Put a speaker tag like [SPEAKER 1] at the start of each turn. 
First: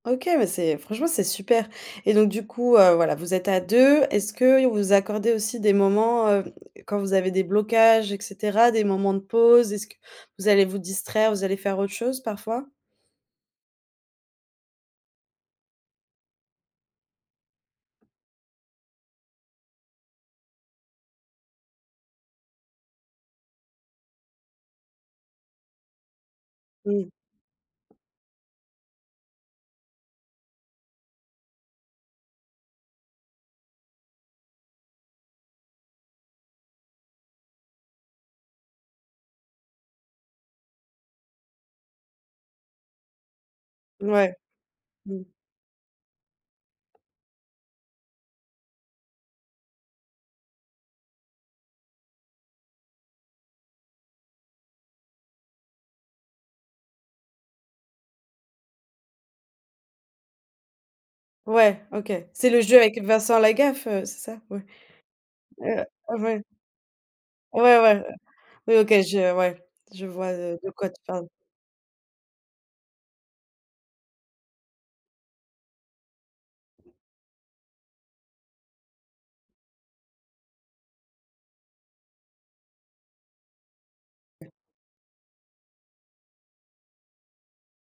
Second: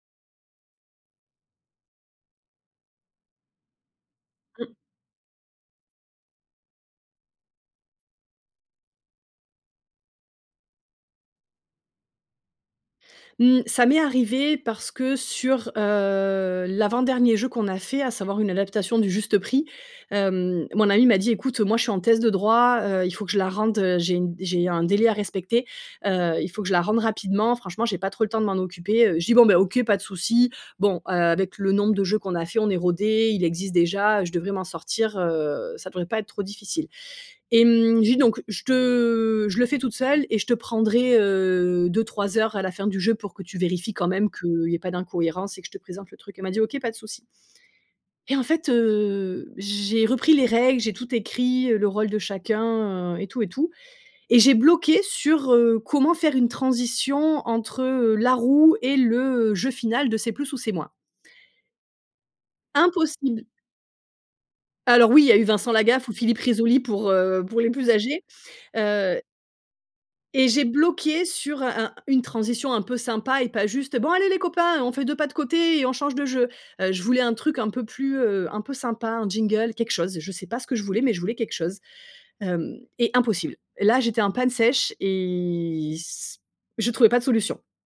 [SPEAKER 1] OK, mais c'est franchement, c'est super et donc du coup, heu, voilà, vous êtes à 2. Est-ce que et
[SPEAKER 2] Mmh.
[SPEAKER 1] vous accordez aussi des moments, heu, quand vous avez des blocages et cetera, des moments de pause? Est-ce que vous allez vous distraire, vous allez faire autre chose, parfois?
[SPEAKER 2] Mmh, ça m'est arrivé parce que sur, heu, l'avant dernier jeu qu'on a fait, à savoir, une adaptation du Juste Prix, hem, mon amie m'a dit: «Écoute, moi, je suis en thèse de droit, heu, il faut que je la rende, heu, j'ai une j'ai un délai à respecter, heu il faut que je la rende
[SPEAKER 1] Mmh.
[SPEAKER 2] rapidement. Franchement, j'ai pas trop le temps de m'en occuper, heu». Je dis: «Bon, ben, OK, pas de souci. Bon, heu, avec le nombre de jeux qu'on a faits, on est rodées. Il existe déjà. Je devrais m'en sortir, heu, ça devrait pas être trop difficile», et mmh, je dis donc: «Je te je le fais toute seule et je te prendrai, heu, 2-3 heures, à la fin du jeu pour que tu vérifies quand même
[SPEAKER 1] Ouais.
[SPEAKER 2] qu'il y ait pas
[SPEAKER 1] Mmh.
[SPEAKER 2] d'incohérence et que je te présente le truc». Elle m'a dit: «OK, pas de souci». Et en fait, heu, j'ai repris les règles. J'ai tout écrit, heu, le rôle de chacun et tout et tout et j'ai bloqué sur, heu, comment faire une transition entre, heu, la Roue et le jeu final de C’est plus ou c’est moins.
[SPEAKER 1] Ouais, OK, c'est le jeu avec Vincent
[SPEAKER 2] Impossible.
[SPEAKER 1] Lagaffe, heu, c'est ça? Ouais,
[SPEAKER 2] Alors oui, il y a eu Vincent
[SPEAKER 1] heu
[SPEAKER 2] Lagaffe ou Philippe
[SPEAKER 1] ouais.
[SPEAKER 2] Rizzoli pour, heu pour les
[SPEAKER 1] Ouais,
[SPEAKER 2] plus
[SPEAKER 1] ouais.
[SPEAKER 2] âgés.
[SPEAKER 1] Oui. OK, je,
[SPEAKER 2] Heu
[SPEAKER 1] heu ouais, je vois,
[SPEAKER 2] et
[SPEAKER 1] heu,
[SPEAKER 2] j'ai
[SPEAKER 1] de quoi tu
[SPEAKER 2] bloqué
[SPEAKER 1] parles.
[SPEAKER 2] sur un un une transition un peu sympa et pas juste: «Bon, allez, les copains, on fait 2 pas de côté et on change de jeu». Heu, je voulais un truc un peu plus, heu un peu sympa, un jingle, quelque chose. Je sais pas ce que je voulais, mais je voulais quelque chose. Hem et impossible. Là, j'étais en panne sèche et c je trouvais pas de solution.